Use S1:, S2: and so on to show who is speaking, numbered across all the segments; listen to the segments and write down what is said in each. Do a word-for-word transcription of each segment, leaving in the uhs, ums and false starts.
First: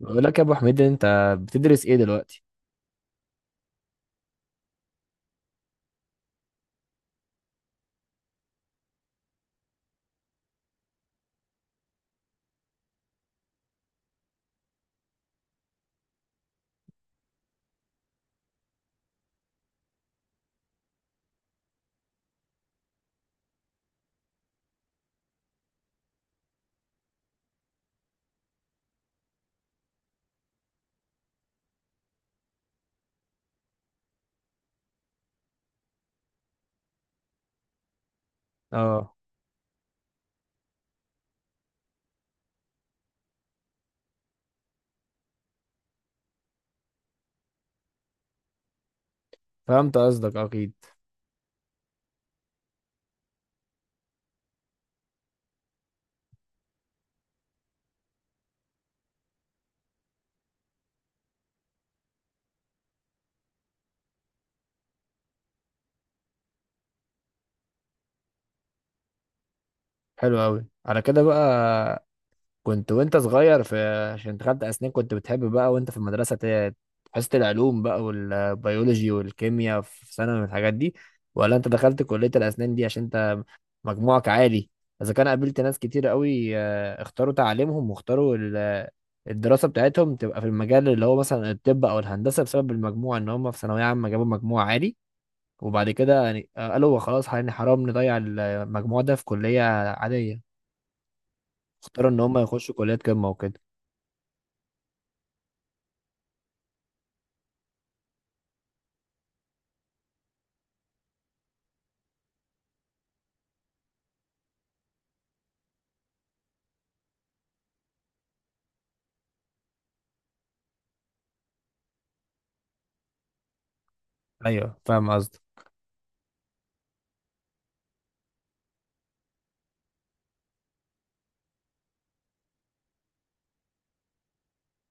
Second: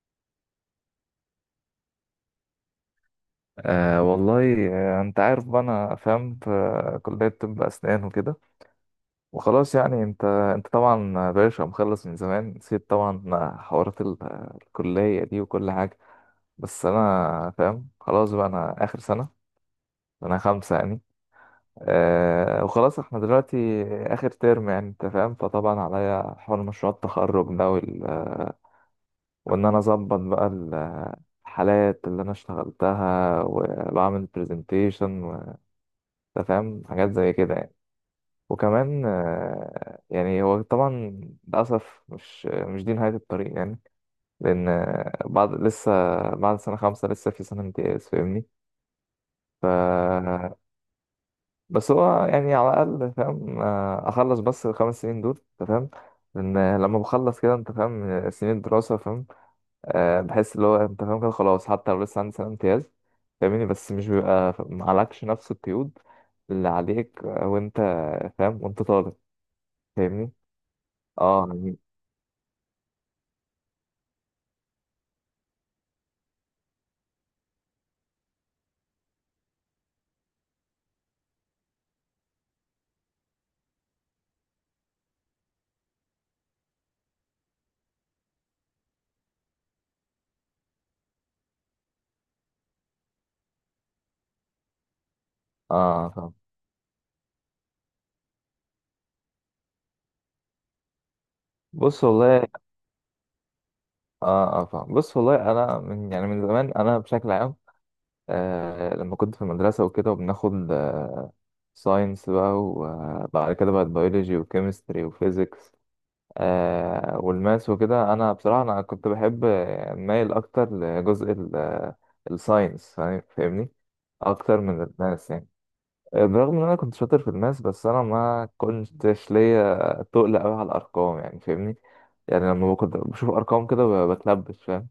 S1: بقول لك يا ابو حميد، انت بتدرس ايه دلوقتي؟
S2: أه والله آه، انت عارف بقى انا فاهم في كلية طب اسنان وكده وخلاص يعني انت انت طبعا باشا مخلص من زمان، نسيت طبعا حوارات ال- الكلية دي وكل حاجة. بس انا فاهم خلاص بقى انا اخر سنة، انا خمسة يعني. أه وخلاص احنا دلوقتي اخر ترم يعني انت فاهم. فطبعا عليا حوار مشروع التخرج ده وال... وان انا اظبط بقى ال- الحالات اللي انا اشتغلتها وبعمل برزنتيشن، انت فاهم حاجات زي كده يعني. وكمان
S1: اه،
S2: آه، يعني هو طبعا للأسف مش مش دي نهاية الطريق يعني، لأن آه، بعد لسه، بعد سنة خمسة لسه في سنة امتياز فاهمني. ف
S1: فهمت قصدك اكيد.
S2: بس هو يعني على الأقل فاهم، آه، أخلص بس الخمس سنين دول أنت فاهم. لأن لما بخلص كده أنت فاهم سنين الدراسة فاهم، آه، بحس اللي هو أنت فاهم كده خلاص، حتى لو لسه عندي سنة امتياز فاهمني، بس مش بيبقى معلكش نفس القيود اللي عليك وأنت فاهم وأنت طالب فاهمني.
S1: حلو قوي. على كده
S2: اه
S1: بقى كنت وانت صغير في، عشان دخلت اسنان كنت بتحب بقى وانت في المدرسه ت- حصه العلوم بقى والبيولوجي والكيمياء في ثانوي والحاجات دي، ولا انت دخلت كليه الاسنان دي عشان انت مجموعك عالي؟ اذا كان قابلت ناس كتير قوي، آه، اختاروا تعليمهم واختاروا ال- الدراسه بتاعتهم تبقى في المجال اللي هو مثلا الطب او الهندسه، بسبب المجموع ان هم في ثانويه عامه جابوا مجموع عالي، وبعد
S2: اه
S1: كده
S2: فاهم
S1: يعني آه، قالوا هو خلاص يعني حرام نضيع المجموع ده في كلية عادية،
S2: بص
S1: اختاروا ان هم
S2: والله.
S1: يخشوا كليات قمة وكده.
S2: اه اه فاهم بص والله، انا من يعني من زمان انا بشكل عام آه لما كنت في المدرسه وكده وبناخد آه ساينس بقى، وبعد كده بقى بيولوجي وكيمستري وفيزيكس آه والماس وكده، انا بصراحه انا كنت بحب، آه، مايل اكتر لجزء الساينس فاهمني، اكتر
S1: ايوه،
S2: من
S1: فاهم
S2: الماس
S1: قصدك.
S2: يعني. برغم ان انا كنت شاطر في الماس بس انا ما كنتش ليا تقل قوي على الارقام يعني فاهمني. يعني لما كنت بشوف ارقام كده ب- بتلبش فاهم.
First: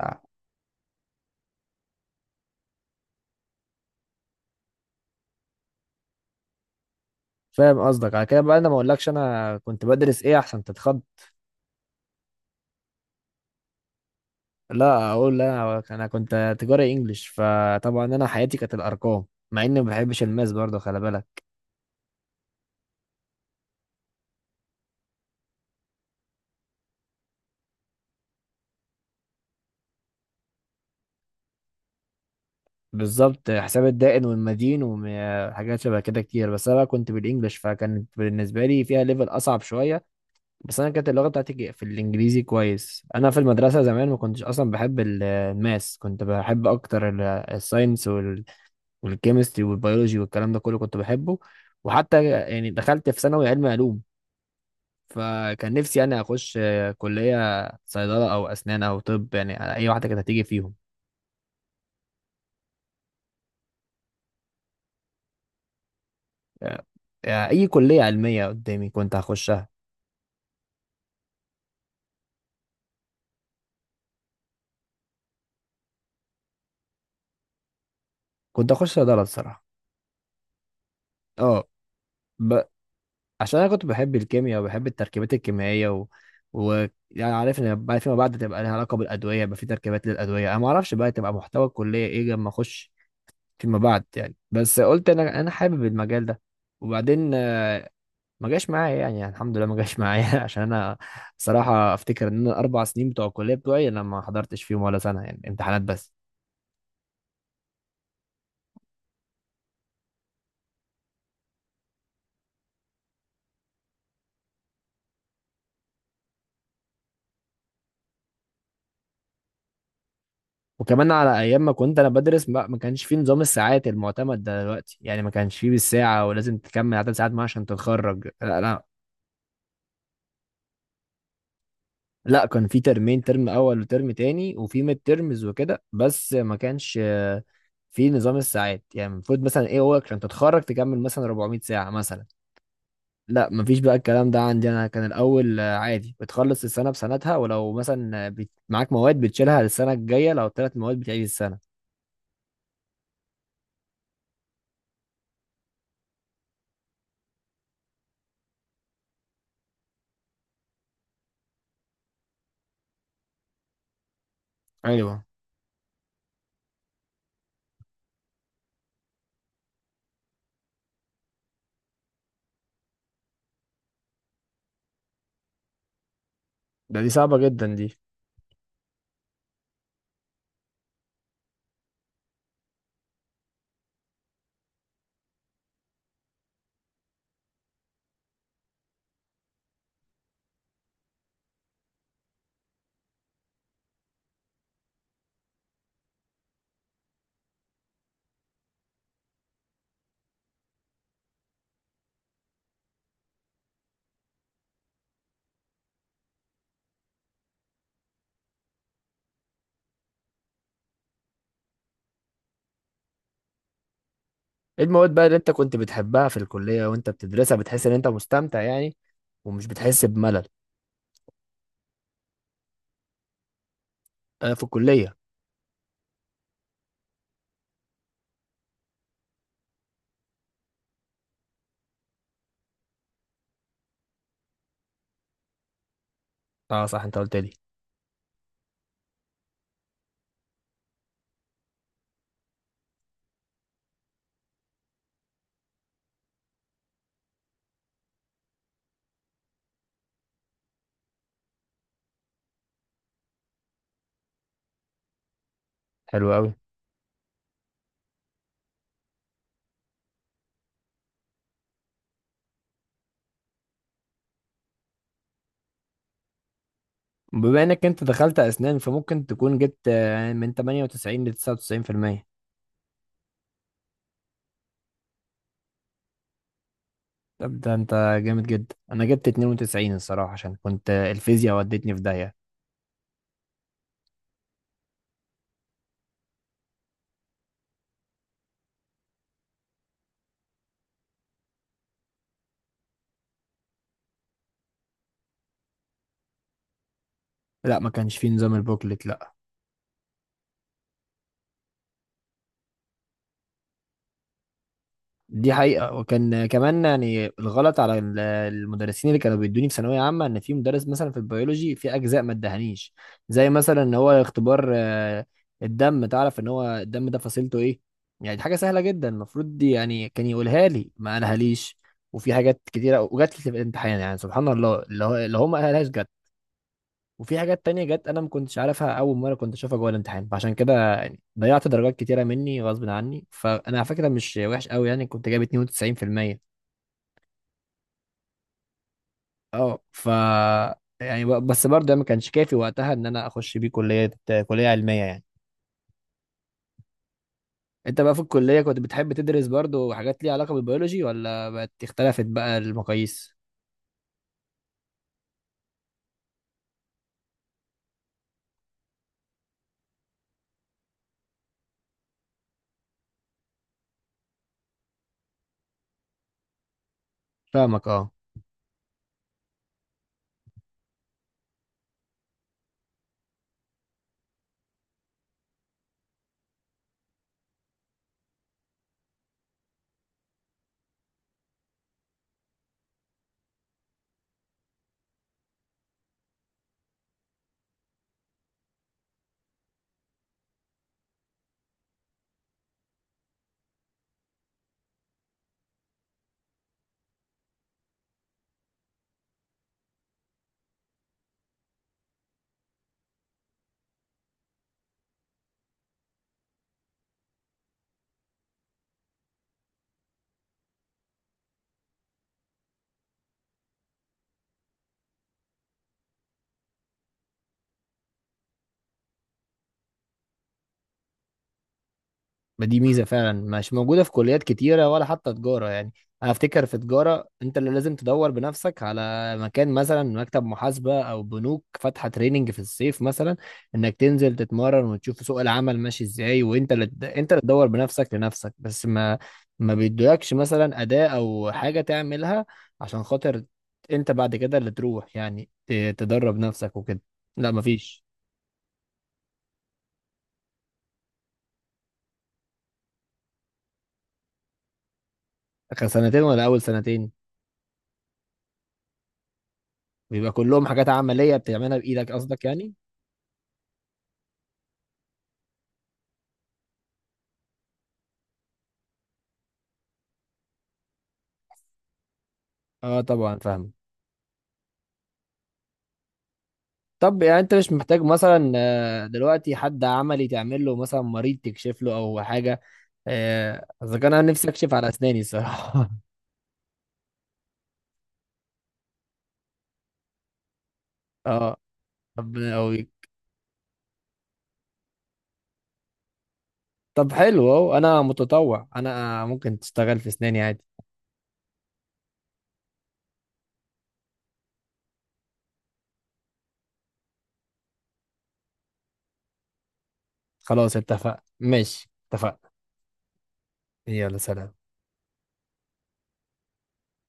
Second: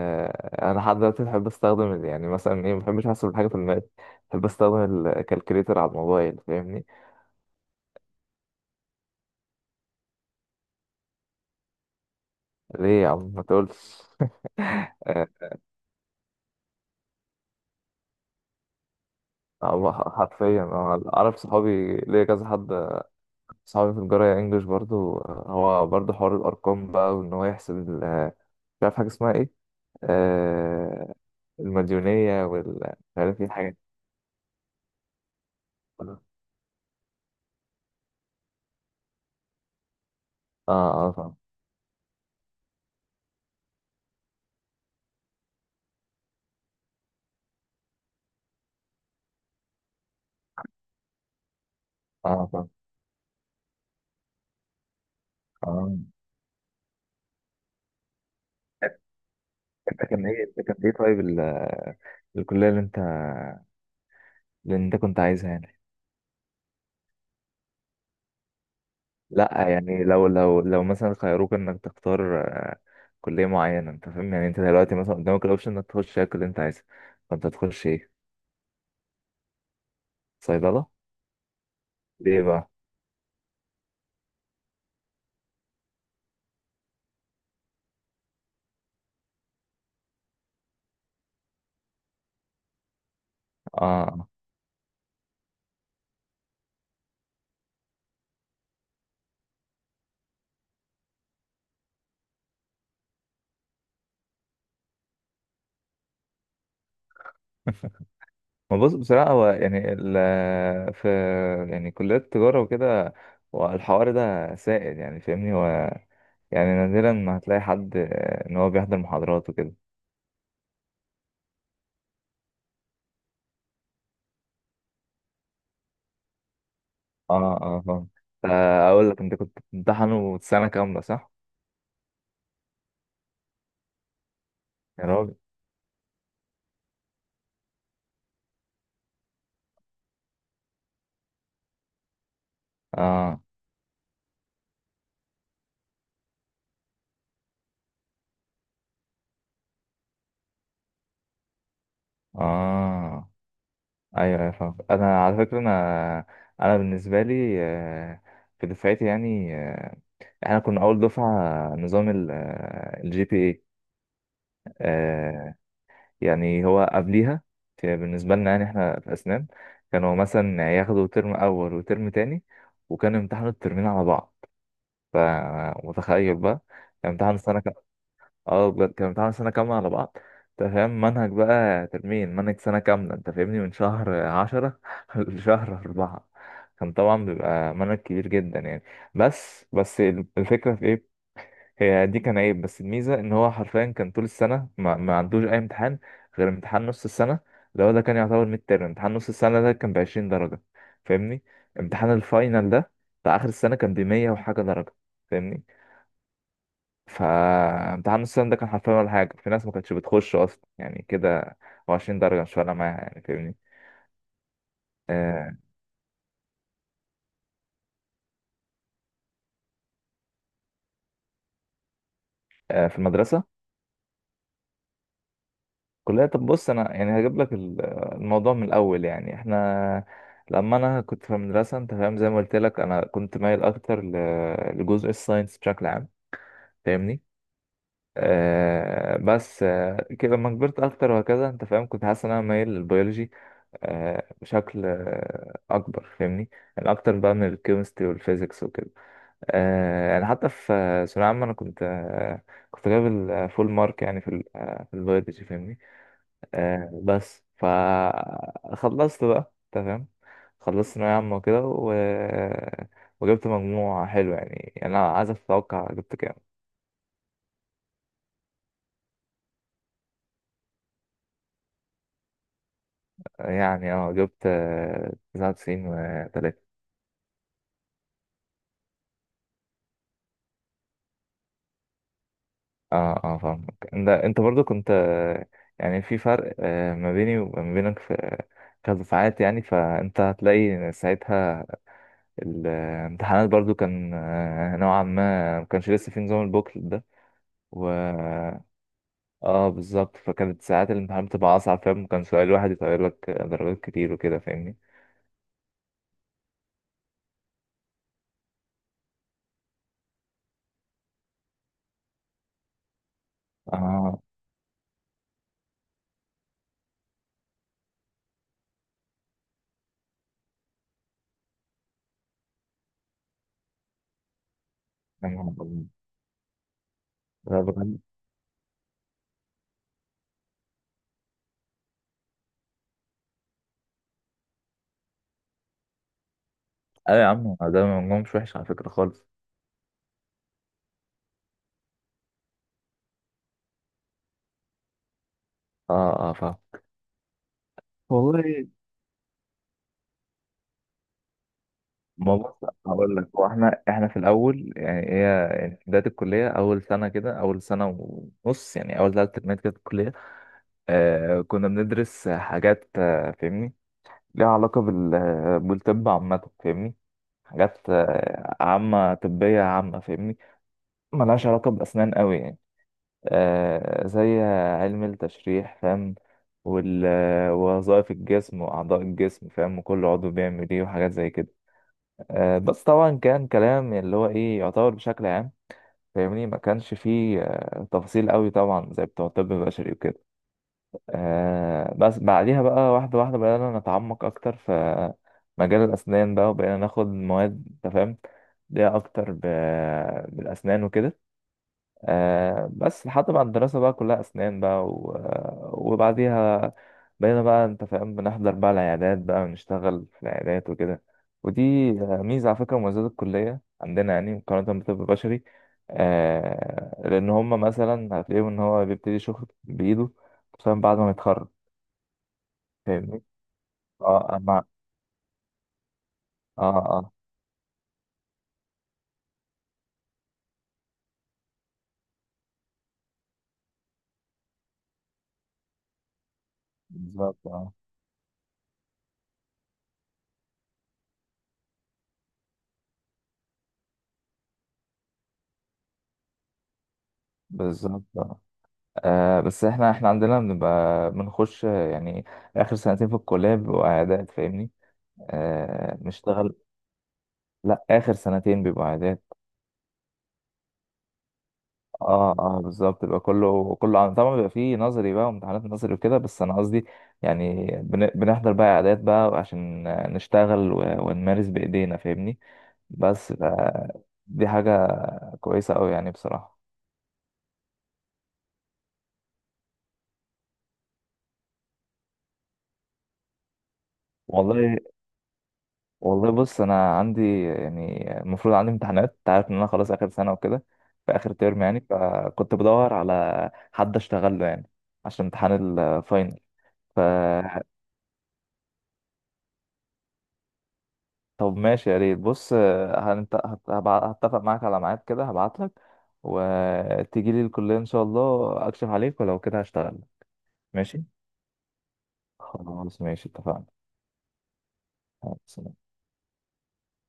S1: آه،
S2: انا لحد دلوقتي بحب استخدم ال- يعني مثلا ايه، ما بحبش احسب الحاجه في الماس، بحب استخدم الكالكوليتر على الموبايل فاهمني.
S1: فاهم قصدك. على كده بقى انا ما اقولكش انا كنت بدرس ايه عشان تتخض.
S2: ليه يا عم ما تقولش
S1: لا،
S2: آه
S1: اقول. لا، انا أنا كنت تجاري انجليش، فطبعا انا حياتي كانت الارقام، مع اني ما
S2: هو ح-
S1: بحبش الماس
S2: حرفيا
S1: برضه، خلي
S2: أنا اعرف
S1: بالك.
S2: صحابي ليا كذا حد، صحابي في الجرايه انجلش برضو، آه، هو برضو حوار الارقام بقى، وان هو يحسب ال- آه، مش عارف حاجه اسمها ايه، آه، المديونية وال مش عارف ايه
S1: بالظبط،
S2: الحاجات دي.
S1: حساب الدائن والمدين وحاجات شبه
S2: كلها.
S1: كده كتير، بس انا بقى كنت بالانجليش فكانت بالنسبه لي فيها ليفل اصعب شويه.
S2: اه
S1: بس انا كانت
S2: اه
S1: اللغه
S2: فاهم.
S1: بتاعتي ج- في الانجليزي كويس. انا في المدرسه زمان ما كنتش اصلا بحب ال- الماس، كنت بحب اكتر ال- الساينس وال- والكيمستري والبيولوجي والكلام ده كله كنت بحبه، وحتى
S2: اه فاهم.
S1: يعني دخلت في ثانوي علم علوم، فكان نفسي
S2: اه
S1: يعني اخش آه، كليه صيدله او اسنان او طب، يعني اي
S2: ده
S1: واحده كانت
S2: كان
S1: هتيجي
S2: ايه، ده
S1: فيهم.
S2: كان ايه طيب ال- الكلية اللي انت، اللي انت كنت عايزها يعني.
S1: آه، آه، اي كليه علميه قدامي كنت هخشها.
S2: لا يعني لو لو لو مثلا خيروك انك تختار آه، كلية معينة، انت فاهم يعني انت دلوقتي مثلا قدامك الاوبشن انك تخش ايه اللي انت عايزها، فانت هتخش ايه؟
S1: كنت هخش صيدله الصراحه.
S2: صيدلة
S1: اه،
S2: ليه بقى؟
S1: عشان انا كنت بحب الكيمياء وبحب التركيبات الكيميائية، و... و... يعني عارف ان بعد فيما بعد تبقى لها علاقة بالادوية، يبقى في تركيبات للادوية، انا ما اعرفش بقى تبقى محتوى الكلية ايه لما اخش فيما
S2: اه
S1: بعد
S2: آه.
S1: يعني، بس قلت انا انا حابب المجال ده. وبعدين آه، ما جاش معايا، يعني, يعني الحمد لله ما جاش معايا عشان انا صراحة افتكر ان انا الاربع سنين بتوع الكلية بتوعي انا ما حضرتش فيهم ولا سنة، يعني امتحانات بس.
S2: ما بص بصراحة هو يعني ال في يعني كليات التجارة وكده، والحوار ده سائد يعني فاهمني. هو يعني نادرا ما هتلاقي حد آه، ان هو بيحضر محاضرات وكده.
S1: وكمان على ايام ما كنت انا بدرس ما ما كانش فيه نظام الساعات المعتمد ده دلوقتي، يعني ما كانش فيه بالساعه ولازم تكمل عدد ساعات
S2: اه
S1: ما عشان
S2: اه فاهم.
S1: تتخرج. لا، لا.
S2: آه، اقول لك انت كنت بتمتحن سنة كاملة صح؟
S1: لا، كان في ترمين، ترم اول وترم تاني، وفي ميد
S2: يا راجل.
S1: ترمز وكده، بس ما كانش آه، في نظام الساعات، يعني المفروض مثلا ايه هو عشان تتخرج تكمل مثلا اربعمية ساعة مثلا.
S2: اه
S1: لا مفيش بقى الكلام ده عندي، انا كان الاول آه، عادي بتخلص السنة بسنتها، ولو مثلا آه، بت- معاك مواد بتشيلها للسنة الجاية، لو ثلاث مواد بتعيد السنة.
S2: اه. ايوه ايوه فاهم. انا على فكرة انا انا بالنسبة لي، آه، في دفعتي يعني، آه، احنا كنا اول دفعة نظام الجي بي اي.
S1: ايوه،
S2: يعني هو قبليها في- بالنسبة لنا يعني احنا في اسنان، كانوا مثلا ياخدوا ترم اول وترم تاني، وكانوا يمتحنوا الترمين على بعض. فمتخيل بقى،
S1: ده دي
S2: كان
S1: صعبة
S2: امتحان سنة
S1: جدا
S2: كام؟
S1: دي.
S2: اه بجد كان امتحان سنة كاملة على بعض، انت فاهم منهج بقى ترمين، منهج سنة كاملة انت فاهمني، من شهر عشرة لشهر أربعة. كان طبعا بيبقى منهج كبير جدا يعني. بس بس الفكرة في ايه، هي دي كان عيب، بس الميزة ان هو حرفيا كان طول السنة ما, ما عندوش أي امتحان غير امتحان نص السنة، اللي هو ده كان يعتبر ميد ترم. امتحان نص السنة ده كان بعشرين درجة فاهمني، امتحان الفاينل ده بتاع آخر السنة كان بمية وحاجة درجة فاهمني. فامتحان نص السنة ده كان حرفيا ولا حاجة، في ناس ما كانتش بتخش أصلا يعني كده، هو عشرين درجة مش فارقة معاها يعني فاهمني.
S1: ايه المواد بقى اللي انت
S2: آه.
S1: كنت بتحبها في الكلية وانت بتدرسها بتحس ان انت مستمتع يعني، ومش بتحس بملل؟
S2: آه في المدرسة.
S1: آه، في الكلية؟
S2: كلها طب. بص أنا يعني هجيب لك ال- الموضوع من الأول يعني. إحنا لما أنا كنت في المدرسة أنت فاهم، زي ما قلت لك أنا كنت مايل أكتر ل- لجزء الساينس بشكل عام
S1: اه صح، انت
S2: فاهمني.
S1: قلت لي.
S2: آه بس آه كده لما كبرت اكتر وهكذا انت فاهم كنت حاسس ان انا مايل للبيولوجي، آه بشكل آه اكبر فاهمني، يعني اكتر بقى من الكيمستري والفيزيكس وكده. آه يعني حتى في آه، ثانوية عامة انا كنت آه كنت جايب الفول مارك يعني في ال- آه في البيولوجي فاهمني.
S1: حلو قوي.
S2: آه بس فخلصت بقى انت فاهم، خلصت ثانوية عامة وكده و... وجبت مجموع حلو يعني. يعني انا عايز اتوقع جبت كام.
S1: بما انك انت دخلت اسنان، فممكن تكون جبت آه، من ثمانية وتسعين ل تسعة وتسعين في المية.
S2: يعني اه جبت، آه، تسعة وتسعين وتلاتة.
S1: طب ده انت جامد جدا. انا جبت اتنين وتسعين الصراحة، عشان كنت آه، الفيزياء ودتني في داهية.
S2: اه اه فاهمك. انت انت برضو كنت، آه، يعني في فرق آه، ما بيني وما بينك في كدفعات يعني، فانت هتلاقي ساعتها الامتحانات برضو كان آه، نوعا ما ما كانش لسه في نظام البوكلت ده.
S1: لا،
S2: و
S1: ما كانش فيه نظام البوكلت، لا.
S2: اه بالظبط، فكانت ساعات الامتحان بتبقى اصعب فاهم، كان سؤال واحد يطير لك درجات كتير وكده فاهمني.
S1: دي حقيقة. وكان كمان يعني الغلط على ال- المدرسين اللي كانوا بيدوني في ثانوية عامة، ان في مدرس مثلا في البيولوجي في اجزاء ما ادهنيش، زي مثلا ان هو
S2: اه
S1: اختبار آه، الدم، تعرف ان هو الدم ده فصيلته ايه، يعني دي حاجة سهلة جدا، المفروض دي يعني كان يقولها لي، ما قالها ليش. وفي حاجات كتيرة وجات لي في الامتحان، يعني سبحان الله، اللي هو-
S2: يا
S1: اللي هو
S2: نهار
S1: ما
S2: أبيض.
S1: قالهاش جت، وفي
S2: لا
S1: حاجات تانية
S2: بجد
S1: جت انا ما كنتش عارفها، اول مره كنت اشوفها جوه الامتحان، فعشان كده يعني ضيعت درجات كتيره مني غصب عني، فانا على فكره مش وحش قوي، يعني كنت جايب اتنين وتسعين بالمية.
S2: ايوه يا عم، ده مجموع مش وحش على فكرة خالص.
S1: اه، ف، يعني ب- بس برضه ده ما كانش كافي وقتها ان انا اخش بيه كليه، كليه علميه يعني.
S2: اه اه فاهم.
S1: انت بقى في الكليه
S2: والله
S1: كنت بتحب تدرس برضه حاجات ليها علاقه بالبيولوجي، ولا بقت اختلفت
S2: ما بص
S1: بقى
S2: هقول لك.
S1: المقاييس؟
S2: هو احنا احنا في الاول يعني، هي يعني في بدايه الكليه، اول سنه كده، اول سنه ونص يعني، اول ثلاث ترمات كده في الكليه، آه كنا بندرس حاجات، آه فاهمني، ليها علاقه بال آه، بالطب عامه فاهمني، حاجات
S1: فاهمك، اه.
S2: آه عامه طبيه عامه فاهمني، ملهاش علاقه باسنان قوي يعني. آه زي علم التشريح فاهم، وال- آه، ووظائف الجسم واعضاء الجسم فاهم، وكل عضو بيعمل ايه وحاجات زي كده. آه، بس طبعا كان كلام اللي هو ايه يعتبر بشكل عام فاهمني، ما كانش فيه آه، تفاصيل قوي طبعا زي بتوع الطب البشري وكده. آه، بس بعديها بقى واحدة واحدة بدأنا نتعمق أكتر في مجال الأسنان بقى، وبقينا ناخد مواد أنت فاهم ليها أكتر ب- بالأسنان وكده. آه بس لحد ما الدراسة بقى كلها أسنان بقى و... وبعديها بقينا بقى أنت فاهم بنحضر بقى العيادات بقى، ونشتغل في العيادات وكده. ودي آه، ميزة على فكرة، مميزات الكلية عندنا يعني مقارنة بالطب البشري، آه لأن هما مثلا هتلاقيهم إن هو بيبتدي شغل بإيده خصوصا بعد ما يتخرج.
S1: ما دي ميزه
S2: فاهمني؟
S1: فعلا مش موجوده في
S2: اه
S1: كليات
S2: أما.
S1: كتيره، ولا حتى تجاره يعني. انا
S2: اه
S1: افتكر في
S2: اه
S1: تجاره انت اللي لازم تدور بنفسك على مكان، مثلا مكتب محاسبه او بنوك فاتحه تريننج في الصيف مثلا، انك تنزل تتمرن وتشوف سوق العمل ماشي ازاي، وانت اللي، انت اللي
S2: بالظبط.
S1: تدور
S2: اه
S1: بنفسك لنفسك، بس ما ما بيدولكش مثلا اداه او حاجه تعملها عشان خاطر انت بعد كده اللي تروح، يعني ت- تدرب نفسك وكده، لا
S2: بالظبط
S1: مفيش.
S2: اه. آه، بس احنا احنا عندنا بنبقى بنخش آه، يعني آخر سنتين في الكلية بيبقوا عيادات فاهمني؟
S1: اخر
S2: آه
S1: سنتين ولا
S2: نشتغل.
S1: اول سنتين؟
S2: لا اخر سنتين بيبقوا عادات.
S1: بيبقى كلهم حاجات عملية بتعملها بإيدك
S2: اه
S1: قصدك
S2: اه
S1: يعني؟
S2: بالظبط، بيبقى كله كله عن، طبعا بيبقى فيه نظري بقى وامتحانات نظري وكده، بس انا قصدي يعني بن... بنحضر بقى عادات بقى عشان نشتغل و... ونمارس بايدينا فاهمني.
S1: اه،
S2: بس
S1: طبعا
S2: ف...
S1: فاهم.
S2: دي حاجة كويسة أوي يعني بصراحة.
S1: طب يعني انت مش محتاج مثلا آه، دلوقتي حد عملي تعمل له، مثلا مريض تكشف له او حاجة؟ آه، اذا كان انا نفسي اكشف
S2: والله
S1: على اسناني الصراحة
S2: والله بص أنا عندي، يعني المفروض عندي امتحانات أنت عارف إن أنا خلاص آخر سنة وكده، في آخر
S1: اه،
S2: ترم يعني،
S1: طب،
S2: فكنت
S1: أو...
S2: بدور على حد أشتغل له يعني عشان امتحان الفاينل. ف
S1: طب حلو اهو، انا متطوع، انا ممكن تشتغل في اسناني عادي.
S2: طب ماشي يا ريت. بص آه، هنت... هت... هبع- هتفق معاك على ميعاد كده، هبعت لك وتيجي لي الكلية إن شاء الله، أكشف عليك ولو كده هشتغل.
S1: خلاص،
S2: ماشي،
S1: اتفق، ماشي، اتفقنا.
S2: خلاص، ماشي اتفقنا.
S1: يلا، سلام.
S2: يلا، سلام.